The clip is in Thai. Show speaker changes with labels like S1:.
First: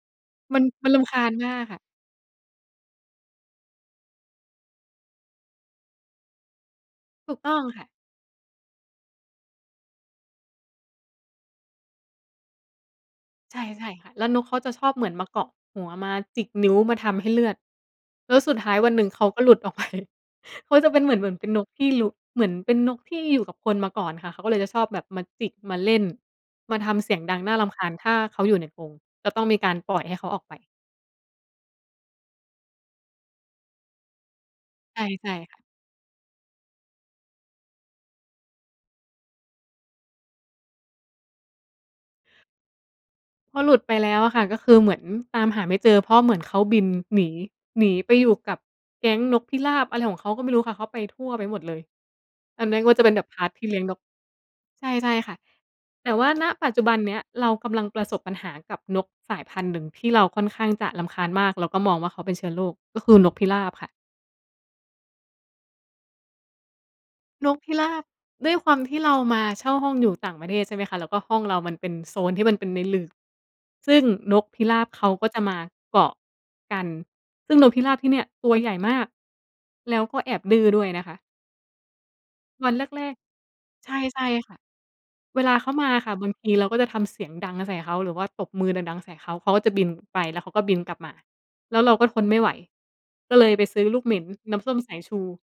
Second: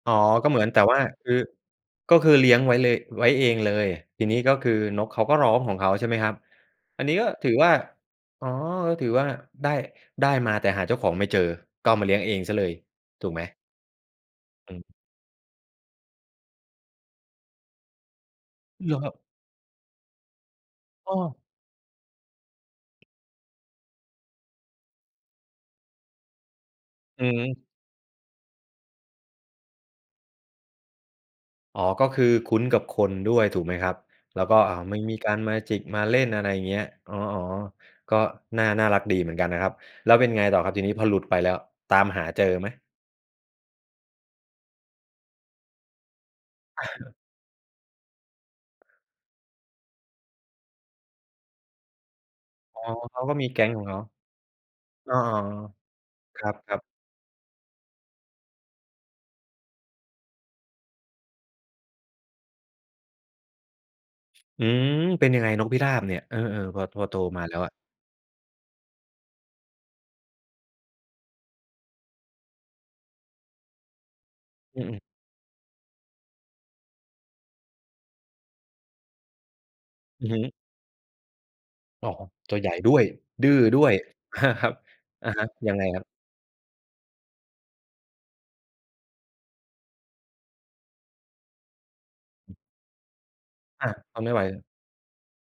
S1: อ๋อ ก็เ
S2: ม
S1: หม
S2: ั
S1: ื
S2: น
S1: อน แต่
S2: มัน
S1: ว
S2: ร
S1: ่า
S2: ำคา
S1: ค
S2: ญ
S1: ือ
S2: มากค่ะ
S1: ก็คือเลี้ยงไว้เลย ไว้เองเลย ทีนี้ก็คือนกเขาก็ร้องของเขา ใช่ไหมครับ? อันนี้ ก็
S2: ถูก
S1: ถ
S2: ต
S1: ื
S2: ้
S1: อ
S2: อง
S1: ว่า
S2: ค่ะ
S1: อ๋อ ก็ถือว่า ได้ ได้มาแต่หาเจ้าของไม่เจอ ก็เอามาเลี้ยงเองเสียเลย ถูกไหม?
S2: ใช่ ๆ ค่ะ แล้วนกเขาจ
S1: อ
S2: ะช
S1: ืม
S2: อบเหมือนมาเกาะหัว มาจิกนิ้ว มาทำให้เลือด แล้วสุดท้ายว
S1: เ
S2: ั
S1: หร
S2: น
S1: อ
S2: หนึ่
S1: คร
S2: ง
S1: ับ?
S2: เขาก็หลุดออก ไป เขาจะเป็นเห
S1: อ
S2: ม
S1: ้
S2: ือน เหมื
S1: อ
S2: อนเป็นนกที่รุ้ เหมือนเป็นนกที่อยู่กับคนมาก่อนค่ะ เขาก็เลยจะชอบแบบมาจิก มาเล่น มาทำเสีย
S1: อ
S2: งดังน่
S1: ืม
S2: ารำคาญ ถ้าเขาอยู่ในกรง ก็ต้องมีการปล่อยให้เขาออกไป
S1: อ๋อ ก็คือคุ้นกับคนด้วย ถูกไหมครับ? แล้วก็ อา ม
S2: ใ
S1: ั
S2: ช
S1: น
S2: ่
S1: มี
S2: ใช
S1: ก
S2: ่
S1: ารม
S2: ค
S1: า
S2: ่ะ
S1: จิกมาเล่น อะไรอย่างเงี้ย อ๋อ ๆ ก็น่า น่ารักดีเหมือนกันนะครับ แล้วเป็นไงต่อครับ ทีนี้ พอหลุดไปแล้ว ตามหาเจอไหม?
S2: พอหลุดไปแล้วอะค่ะ ก็คือเหมือนตามหาไม่เจอ เพราะเหมือนเขาบินหนี หนีไปอยู่กับแก๊งนกพิราบอะไรของเขาก็ไม่รู้ค่ะ เขาไปทั่วไปหมดเลย อั
S1: อ๋อ เขาก็มีแก๊ง
S2: นน
S1: ข
S2: ั้
S1: อง
S2: น
S1: เ
S2: ก
S1: ข
S2: ็จ
S1: า
S2: ะเป็นแบบ พาร์ต ที่เลี้ยงนก ใช่ ใช
S1: อ้
S2: ่
S1: อ
S2: ค่
S1: อ
S2: ะ
S1: ๋อ
S2: แต่ว่า
S1: ค
S2: ณ
S1: ร
S2: ปัจ
S1: ั
S2: จ
S1: บ
S2: ุ
S1: ๆ
S2: บันเนี้ยเรากำลังประสบปัญหากับนกสายพันธุ์หนึ่ง ที่เราค่อนข้างจะรำคาญมากแล้วก็มองว่า เขาเป็นเชื้อโรค ก็คือนกพิราบค่ะ
S1: อืม เป็นยังไงนกพิราบเนี่ย เออ ๆ พอ พอโตมา
S2: น
S1: แล้
S2: ก
S1: ว
S2: พ
S1: อะ?
S2: ิราบ ด้วยความที่เรามา เช่าห้องอยู่ต่างประเทศใช่ไหมคะ แล้วก็ห้องเรามันเป็นโซนที่มันเป็นในหลืบ ซึ่งนกพิร
S1: อื
S2: าบเ
S1: ม ๆ
S2: ขาก็จะ มาเกาะกัน ซึ่งนกพิราบที่เนี่ย ตัวใหญ่ มาก แล้วก็
S1: อื
S2: แ
S1: อ
S2: อ
S1: ฮ
S2: บ
S1: ึ
S2: ดื้อด้วยนะคะ
S1: อ๋อ ตัวให
S2: ว
S1: ญ
S2: ั
S1: ่
S2: น
S1: ด้ว
S2: แร
S1: ย
S2: ก
S1: ดื้อด้
S2: ๆ ใ
S1: ว
S2: ช
S1: ย
S2: ่ ใช่
S1: ค
S2: ค่ะ
S1: รับ อะ
S2: เว
S1: ฮะ
S2: ลาเข
S1: ยั
S2: า
S1: งไง
S2: มา
S1: คร
S2: อ
S1: ั
S2: ะ
S1: บ?
S2: ค่ะบางทีเราก็จะทำเสียงดังใส่เขา หรือว่าตบมือดัง ๆ ใส่เขา เขาก็จะบิน ไปแล้วเขาก็บินกลับมา แล้วเราก็ทนไม่ไหว ก็เลยไปซื้
S1: อ
S2: อ
S1: า
S2: ลูกเหม
S1: ท
S2: ็น
S1: นไม่ไหว
S2: น้ำส้มสายชู